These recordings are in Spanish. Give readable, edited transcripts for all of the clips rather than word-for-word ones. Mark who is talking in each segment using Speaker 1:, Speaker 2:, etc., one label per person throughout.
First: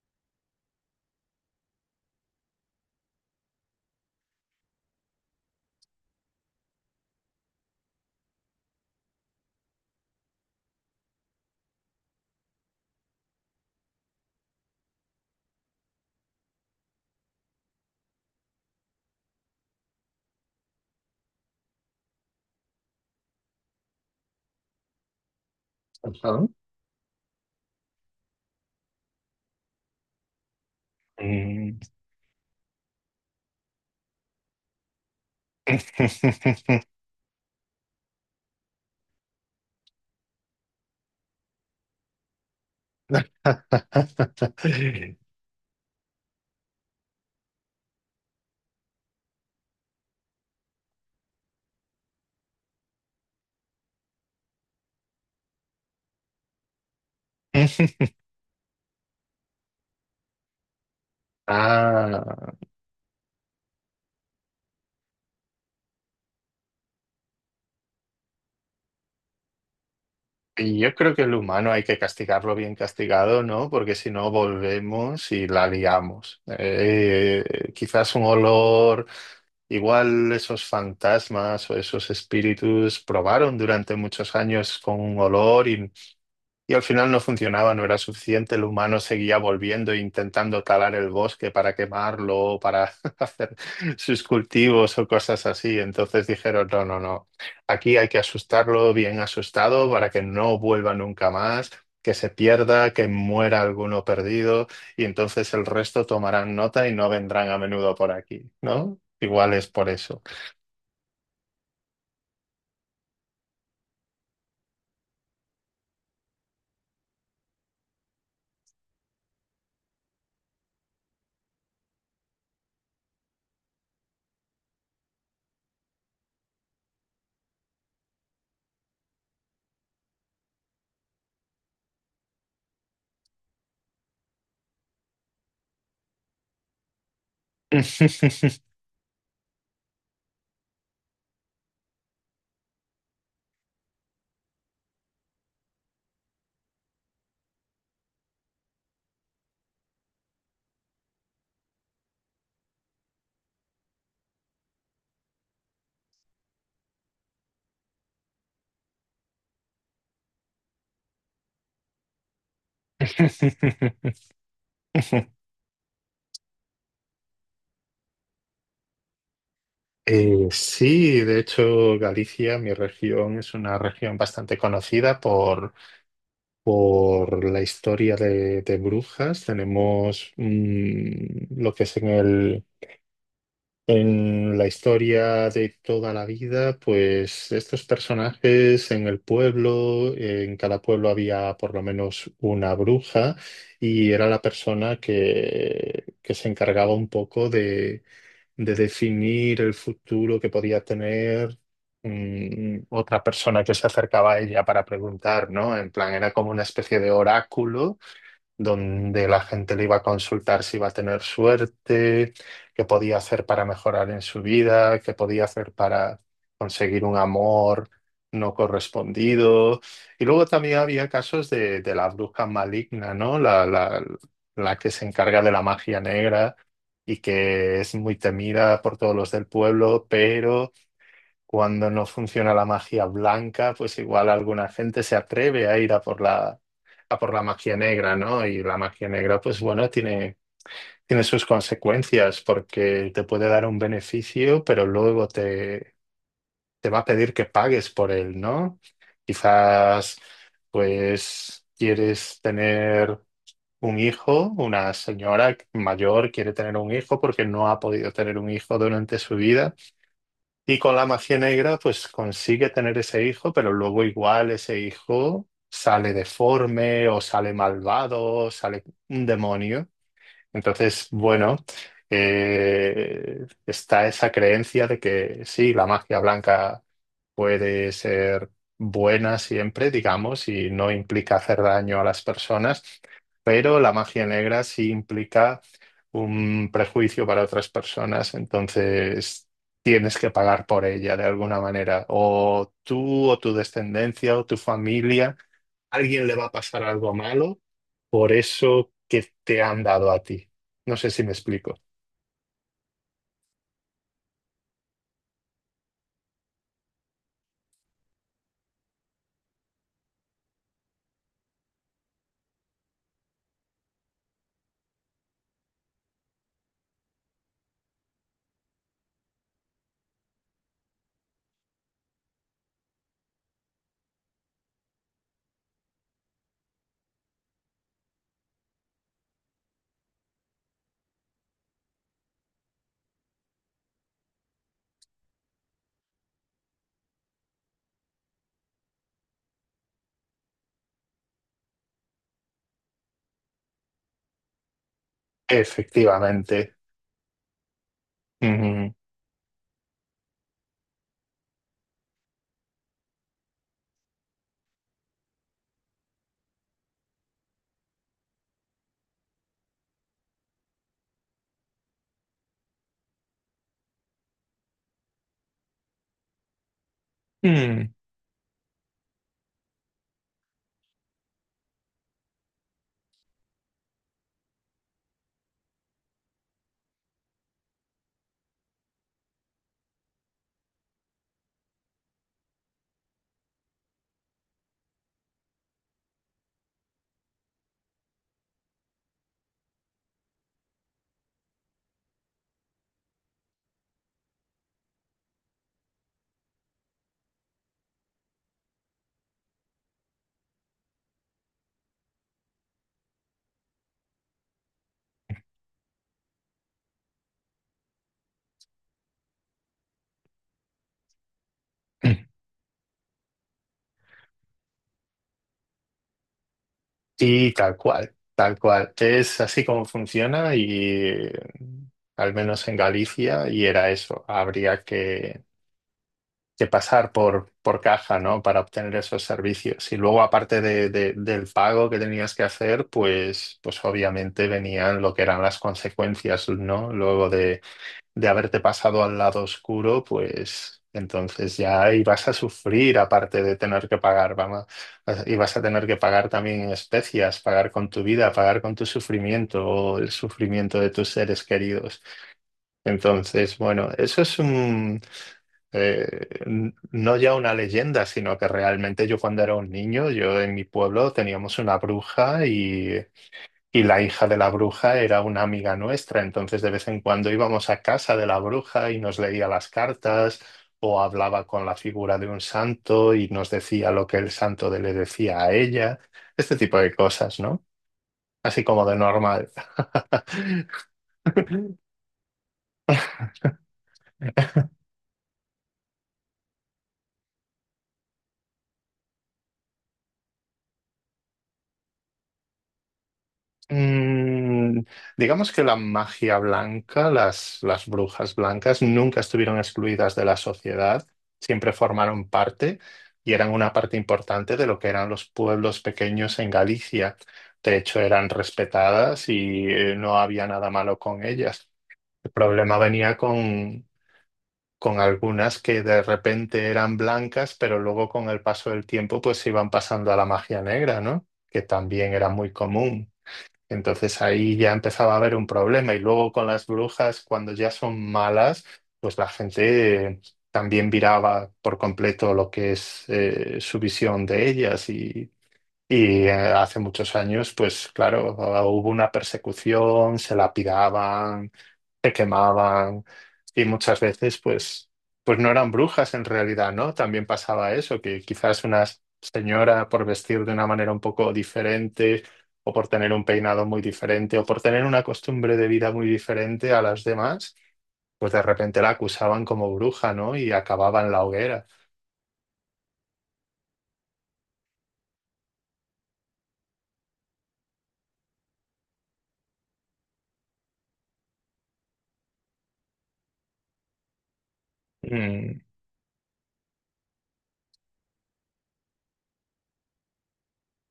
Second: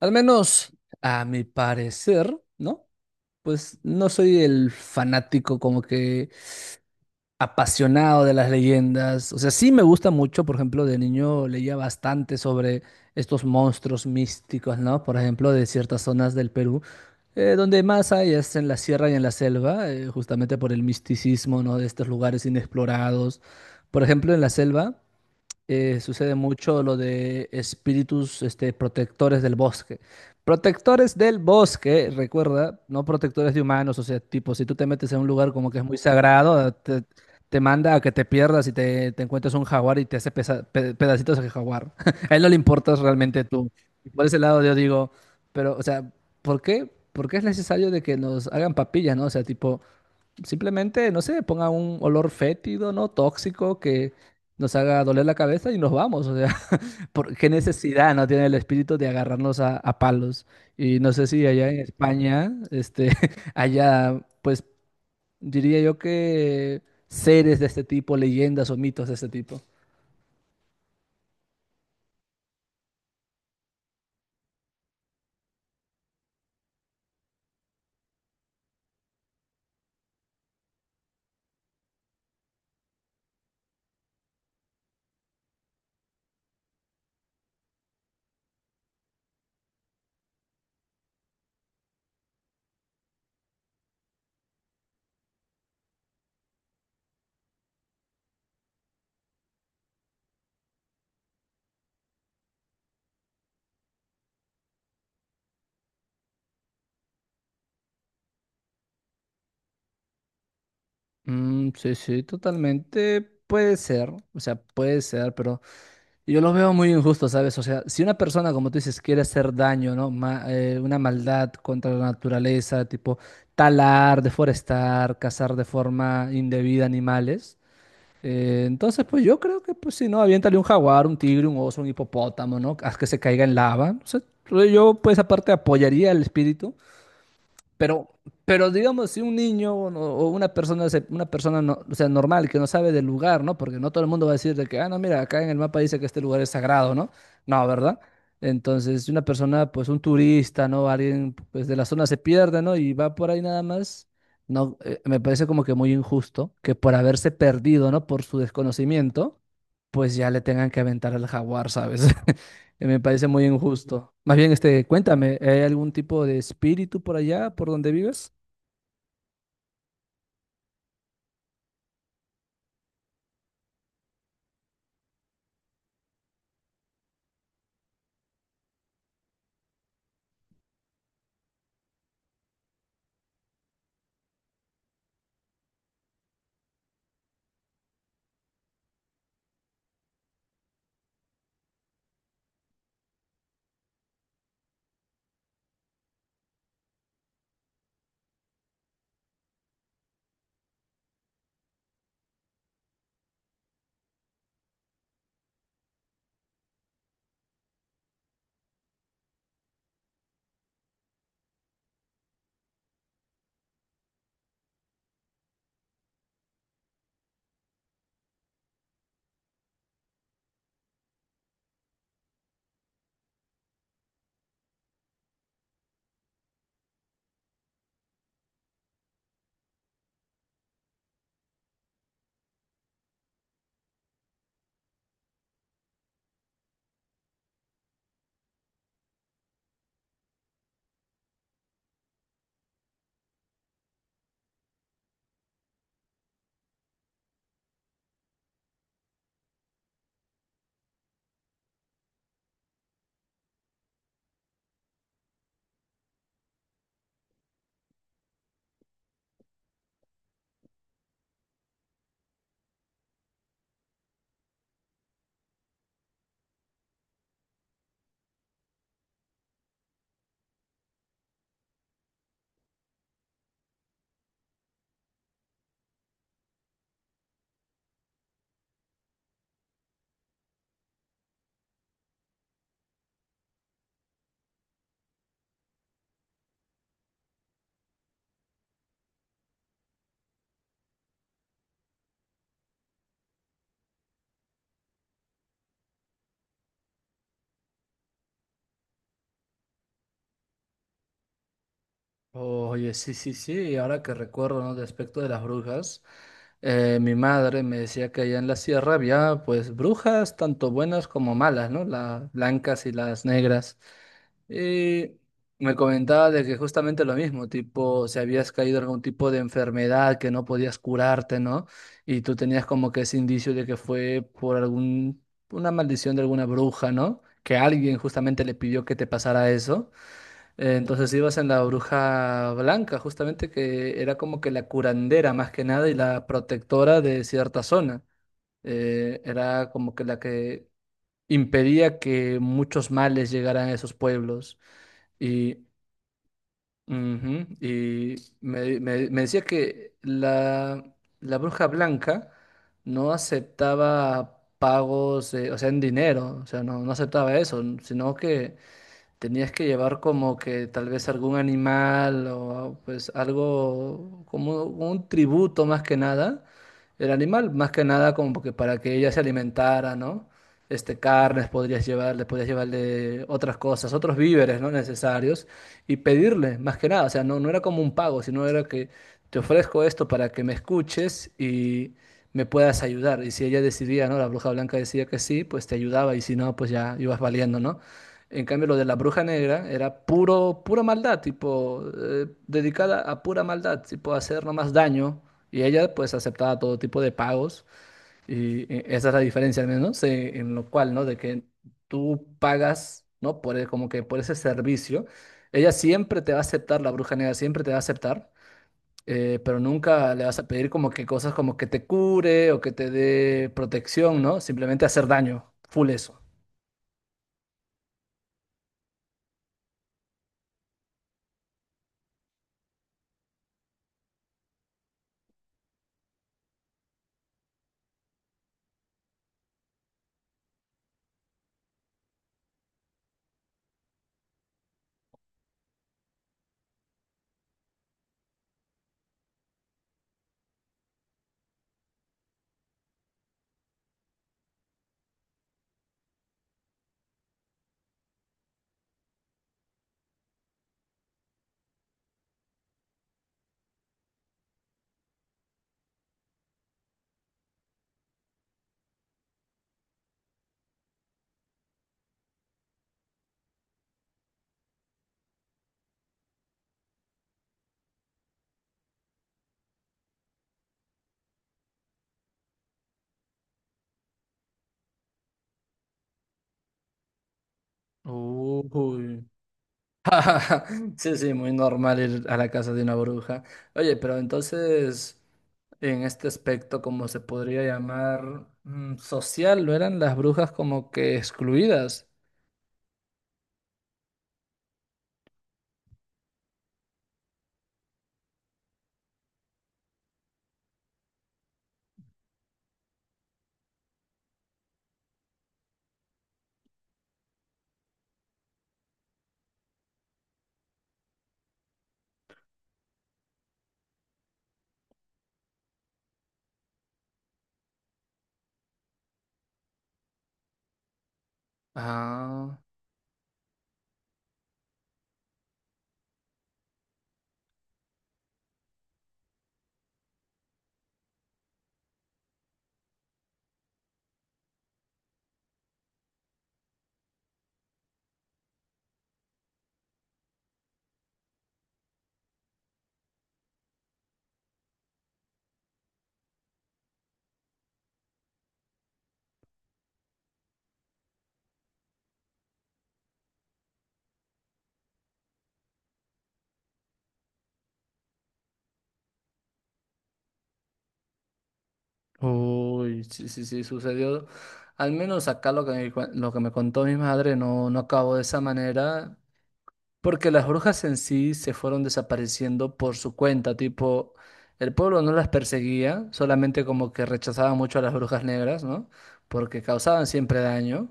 Speaker 1: Al menos, a mi parecer, ¿no? Pues no soy el fanático como que apasionado de las leyendas. O sea, sí me gusta mucho, por ejemplo, de niño leía bastante sobre estos monstruos místicos, ¿no? Por ejemplo, de ciertas zonas del Perú, donde más hay es en la sierra y en la selva, justamente por el misticismo, ¿no? De estos lugares inexplorados. Por ejemplo, en la selva sucede
Speaker 2: Ajá.
Speaker 1: mucho lo de espíritus este, protectores del bosque. Protectores del
Speaker 2: Mm.
Speaker 1: bosque, recuerda, no protectores de humanos, o sea, tipo, si tú te metes en un lugar como que es muy sagrado, ah, te manda a que te pierdas y te encuentres un jaguar y te hace pedacitos de jaguar. A él no le importas realmente tú. Por ese lado yo digo, pero, o sea, ¿por qué? ¿Por qué es necesario de que nos hagan papillas, ¿no? O sea, tipo, simplemente, no sé, ponga un olor fétido, ¿no? Tóxico que nos haga doler la cabeza y nos vamos. O sea, ¿por qué necesidad no tiene el espíritu de agarrarnos a, palos? Y no sé si allá en
Speaker 2: Ah,
Speaker 1: España, este, allá, pues diría yo que seres de este tipo, leyendas o mitos de este tipo.
Speaker 2: y yo creo que el humano hay que castigarlo bien castigado, ¿no? Porque si no volvemos y la liamos. Quizás un olor, igual esos fantasmas o esos espíritus probaron durante muchos años con un olor y al final no funcionaba, no era suficiente. El humano seguía volviendo e intentando talar el bosque para quemarlo, o para hacer sus cultivos o cosas así. Entonces dijeron, no, no, no, aquí hay que asustarlo bien asustado para que no vuelva nunca más, que se pierda, que muera alguno perdido y entonces el resto tomarán nota y no vendrán a menudo por aquí, ¿no? Igual es por eso.
Speaker 1: Mm, sí, sí, totalmente puede ser. O sea, puede ser, pero yo los veo muy injustos, ¿sabes? O sea, si una persona, como tú dices, quiere hacer daño, ¿no? Una maldad contra la naturaleza, tipo talar, deforestar, cazar de forma indebida animales, entonces, pues yo creo que, pues si no, aviéntale un jaguar, un tigre, un oso, un hipopótamo, ¿no? Haz que se caiga en lava. O sea, yo, pues aparte, apoyaría al espíritu pero, pero digamos, si un niño o o una persona, una persona no, o sea, normal que no sabe del lugar, ¿no? Porque no todo el mundo va a decir de que, ah, no, mira, acá en el mapa dice que este lugar es sagrado, ¿no? No, ¿verdad? Entonces, si una persona, pues un turista, ¿no? Alguien, pues de la zona se pierde, ¿no? Y va por ahí nada más, no, me parece como que muy injusto que por haberse perdido, ¿no? Por su desconocimiento, pues ya le tengan que aventar al jaguar, ¿sabes? Me parece muy injusto. Más bien, este, cuéntame, ¿hay algún tipo de espíritu por allá, por donde vives?
Speaker 2: Sí, de hecho, Galicia, mi región, es una región bastante conocida por la historia de brujas. Tenemos lo que es en en la historia de toda la vida, pues estos personajes en el pueblo, en cada pueblo había por lo menos una bruja y era la persona que se encargaba un poco de definir el futuro que podía tener otra persona que se acercaba a ella para preguntar, ¿no? En plan, era como una especie de oráculo donde la gente le iba a consultar si iba a tener suerte, qué podía hacer para mejorar en su vida, qué podía hacer para conseguir un amor no correspondido. Y luego también había casos de la bruja maligna, ¿no? La que se encarga de la magia negra y que es muy temida por todos los del pueblo, pero cuando no funciona la magia blanca, pues igual alguna gente se atreve a ir a por a por la magia negra, ¿no? Y la magia negra, pues bueno, tiene sus consecuencias porque te puede dar un beneficio, pero luego te va a pedir que pagues por él, ¿no? Quizás, pues, quieres tener un hijo, una señora mayor quiere tener un hijo porque no ha podido tener un hijo durante su vida. Y con la magia negra, pues consigue tener ese hijo, pero luego igual ese hijo sale deforme o sale malvado, o sale un demonio. Entonces, bueno, está esa creencia de que sí, la magia blanca puede ser buena siempre, digamos, y no implica hacer daño a las personas, pero la magia negra sí implica un prejuicio para otras personas, entonces tienes que pagar por ella de alguna manera, o tú o tu descendencia o tu familia, alguien le va a pasar algo malo por eso que te han dado a ti. No sé si me explico.
Speaker 1: Oye, sí, sí, sí, y ahora que recuerdo, ¿no? De aspecto de las brujas, mi madre me decía que allá en la sierra había, pues, brujas tanto buenas como malas, ¿no? Las blancas y las negras. Y me comentaba de que justamente lo mismo, tipo, si habías caído en algún tipo de enfermedad que no podías curarte, ¿no? Y tú tenías como que ese indicio de que fue por algún, una maldición de alguna bruja, ¿no? Que alguien justamente le pidió que te pasara eso. Entonces ibas en la bruja blanca, justamente que era como que la curandera más que nada y la protectora de cierta zona. Era como que la que impedía que muchos males llegaran a esos pueblos. Y,
Speaker 2: Efectivamente.
Speaker 1: ujú, y
Speaker 2: Ujú.
Speaker 1: me decía que la bruja blanca no aceptaba pagos, o sea, en dinero, o sea, no, no aceptaba eso, sino que tenías que llevar como que tal vez algún animal o pues algo como un tributo más que nada. El animal más que
Speaker 2: Mm.
Speaker 1: nada como que para que ella se alimentara, ¿no? Este, carnes podrías llevarle otras cosas, otros víveres, ¿no? Necesarios y pedirle más que nada. O sea, no, no era como un pago, sino era que te ofrezco esto para que me escuches y me puedas ayudar. Y si ella decidía, ¿no? La bruja blanca decía que sí, pues te ayudaba y si no, pues ya ibas valiendo, ¿no? En cambio, lo de la bruja negra era pura maldad, tipo, dedicada a pura maldad, tipo, hacer nomás daño. Y ella, pues, aceptaba todo tipo de pagos. Y esa es la diferencia, al menos, en lo cual, ¿no? De que tú pagas, ¿no? Por, como que por ese servicio. Ella siempre te va a aceptar, la bruja negra siempre te va a aceptar. Pero nunca le vas a pedir como que cosas como que te cure o que te dé protección, ¿no? Simplemente hacer daño, full eso.
Speaker 2: Sí, tal cual, tal cual. Es así como funciona y eh, al menos en Galicia y era eso. Habría que pasar por caja, ¿no? Para obtener esos servicios. Y luego, aparte del pago que tenías que hacer, pues, pues obviamente venían lo que eran las consecuencias, ¿no? Luego de haberte pasado al lado oscuro, pues entonces ya ibas a sufrir, aparte de tener que pagar, vamos, ibas a tener que pagar también en especias, pagar con tu vida, pagar con tu sufrimiento o el sufrimiento de tus seres queridos. Entonces, bueno, eso es no ya una leyenda, sino que realmente yo cuando era un niño, yo en mi pueblo teníamos una bruja y la hija de la bruja era una amiga nuestra, entonces de vez en cuando íbamos a casa de la bruja y nos leía las cartas o hablaba con la figura de un santo y nos decía lo que el santo le decía a ella, este tipo de cosas, ¿no? Así como de
Speaker 1: Uy.
Speaker 2: normal.
Speaker 1: Sí, sí, muy normal ir a la casa de una bruja. Oye, pero entonces, en este aspecto, como se podría llamar social, ¿no eran las brujas como que excluidas?
Speaker 2: Mm, digamos que la magia blanca, las brujas blancas, nunca estuvieron excluidas de la sociedad, siempre formaron parte y eran una parte importante de lo que eran los pueblos pequeños en Galicia. De hecho, eran respetadas y no había nada malo con ellas. El problema venía con algunas que de repente eran blancas, pero luego con el paso del tiempo pues se iban pasando a la magia negra, ¿no? Que también era muy
Speaker 1: Ah,
Speaker 2: común. Entonces ahí ya empezaba a haber un problema y luego con las brujas, cuando ya son malas, pues la gente también viraba por completo lo que es su visión de ellas hace muchos años, pues claro, hubo una persecución, se lapidaban, se quemaban y muchas veces pues, pues no eran brujas en realidad, ¿no? También pasaba eso, que quizás una señora por vestir de una manera un poco diferente o por tener un peinado muy diferente o por tener una costumbre de vida muy diferente a las demás, pues de repente la acusaban como bruja, ¿no? Y acababa en la hoguera.
Speaker 1: uy, sí, sí, sí, sucedió. Al menos acá lo que lo que me contó mi madre no, no acabó de esa manera. Porque las brujas en sí se fueron desapareciendo por su cuenta, tipo, el pueblo no las
Speaker 2: Mm,
Speaker 1: perseguía, solamente como que rechazaba mucho a las brujas negras, ¿no? Porque causaban siempre daño.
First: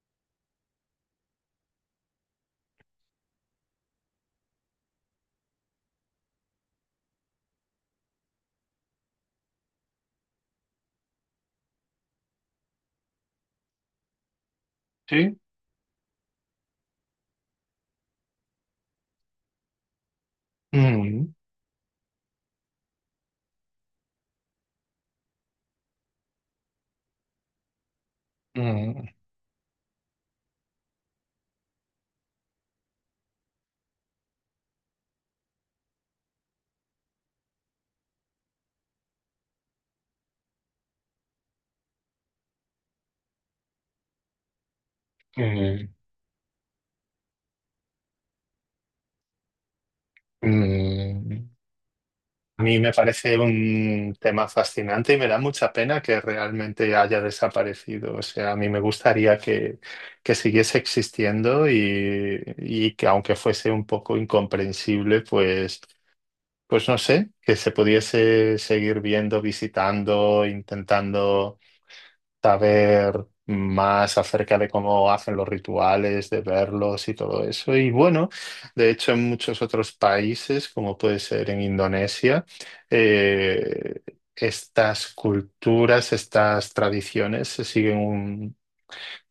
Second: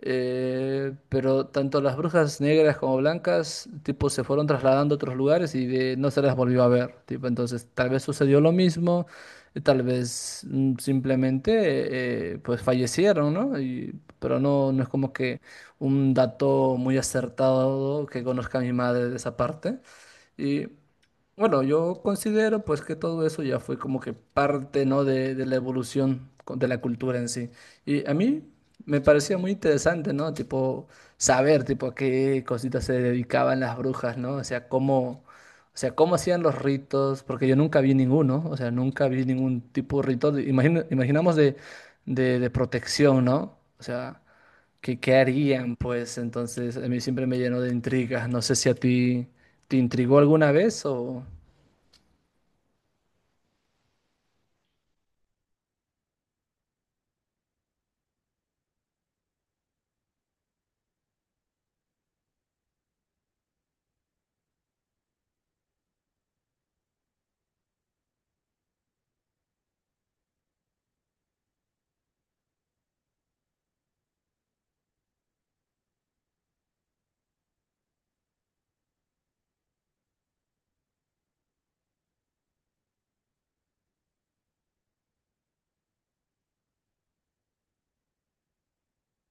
Speaker 1: Pero tanto las brujas negras como blancas, tipo, se fueron trasladando a otros lugares y no se las volvió a ver, tipo, entonces tal vez sucedió lo mismo, tal vez simplemente, pues fallecieron, ¿no? Pero no, no es como
Speaker 2: sí.
Speaker 1: que un dato muy acertado que conozca mi madre de esa parte. Y
Speaker 2: Mm,
Speaker 1: bueno, yo considero pues que todo eso ya fue como que parte, ¿no? De la evolución de la cultura en sí. Y a mí me
Speaker 2: mm,
Speaker 1: parecía muy interesante, ¿no? Tipo, saber, tipo, a qué cositas se dedicaban las brujas, ¿no? O sea, cómo hacían los ritos, porque yo nunca vi ninguno, o sea, nunca vi ningún tipo de rito, imaginamos de, de protección, ¿no? O sea, ¿qué, qué harían?
Speaker 2: mm,
Speaker 1: Pues entonces a mí siempre me llenó de intrigas. No sé si a ti te intrigó alguna vez o...
Speaker 2: mm. A mí me parece un tema fascinante y me da mucha pena que realmente haya desaparecido. O sea, a mí me gustaría que siguiese existiendo y que aunque fuese un poco incomprensible, pues, pues no sé, que se pudiese seguir viendo, visitando, intentando saber más acerca de cómo hacen los rituales, de verlos y todo eso. Y bueno, de hecho en muchos otros países, como puede ser en Indonesia, eh, estas culturas, estas tradiciones se siguen,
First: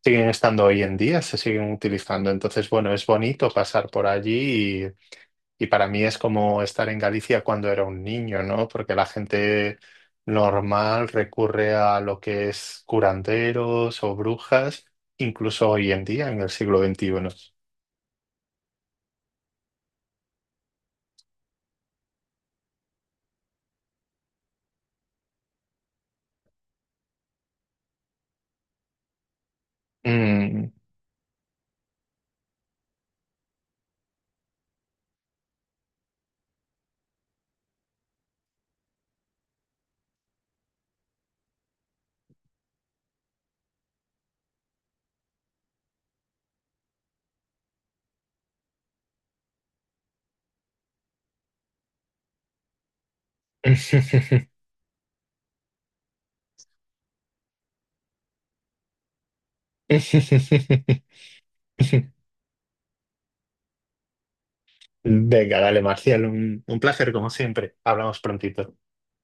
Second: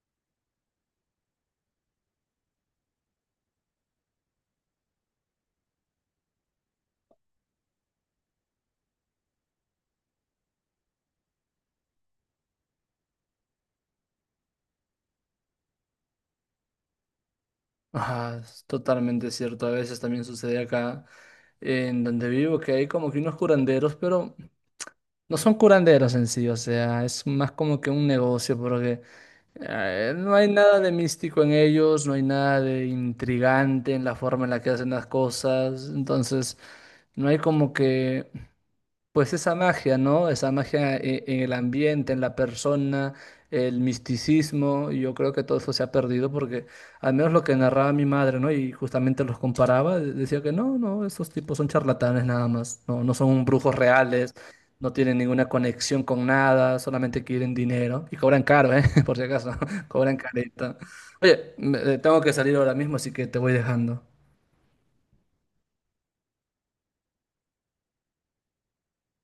Speaker 2: siguen estando hoy en día, se siguen utilizando. Entonces, bueno, es bonito pasar por allí y para mí es como estar en Galicia cuando era un niño, ¿no? Porque la gente normal recurre a lo que es curanderos o brujas, incluso hoy en día, en el siglo XXI.
Speaker 1: Ajá, es totalmente cierto. A veces también sucede acá en donde vivo que hay como que unos curanderos, pero no son curanderos en sí, o sea, es más como que un negocio porque no hay
Speaker 2: Mm.
Speaker 1: nada de místico en ellos, no hay nada de intrigante en la forma en la que hacen las cosas, entonces no hay como que pues esa magia, ¿no? Esa magia en el ambiente, en la persona, el misticismo, y yo creo que todo eso se ha perdido porque al menos lo que narraba mi madre, ¿no? Y justamente los comparaba, decía que no, no, esos tipos son charlatanes nada más, no, no son brujos reales, no tienen ninguna conexión con nada, solamente quieren dinero y cobran caro, ¿eh? Por si acaso, cobran careta. Oye, tengo que salir ahora mismo, así que te voy dejando.
Speaker 2: Venga, dale, Marcial, un placer como siempre. Hablamos prontito.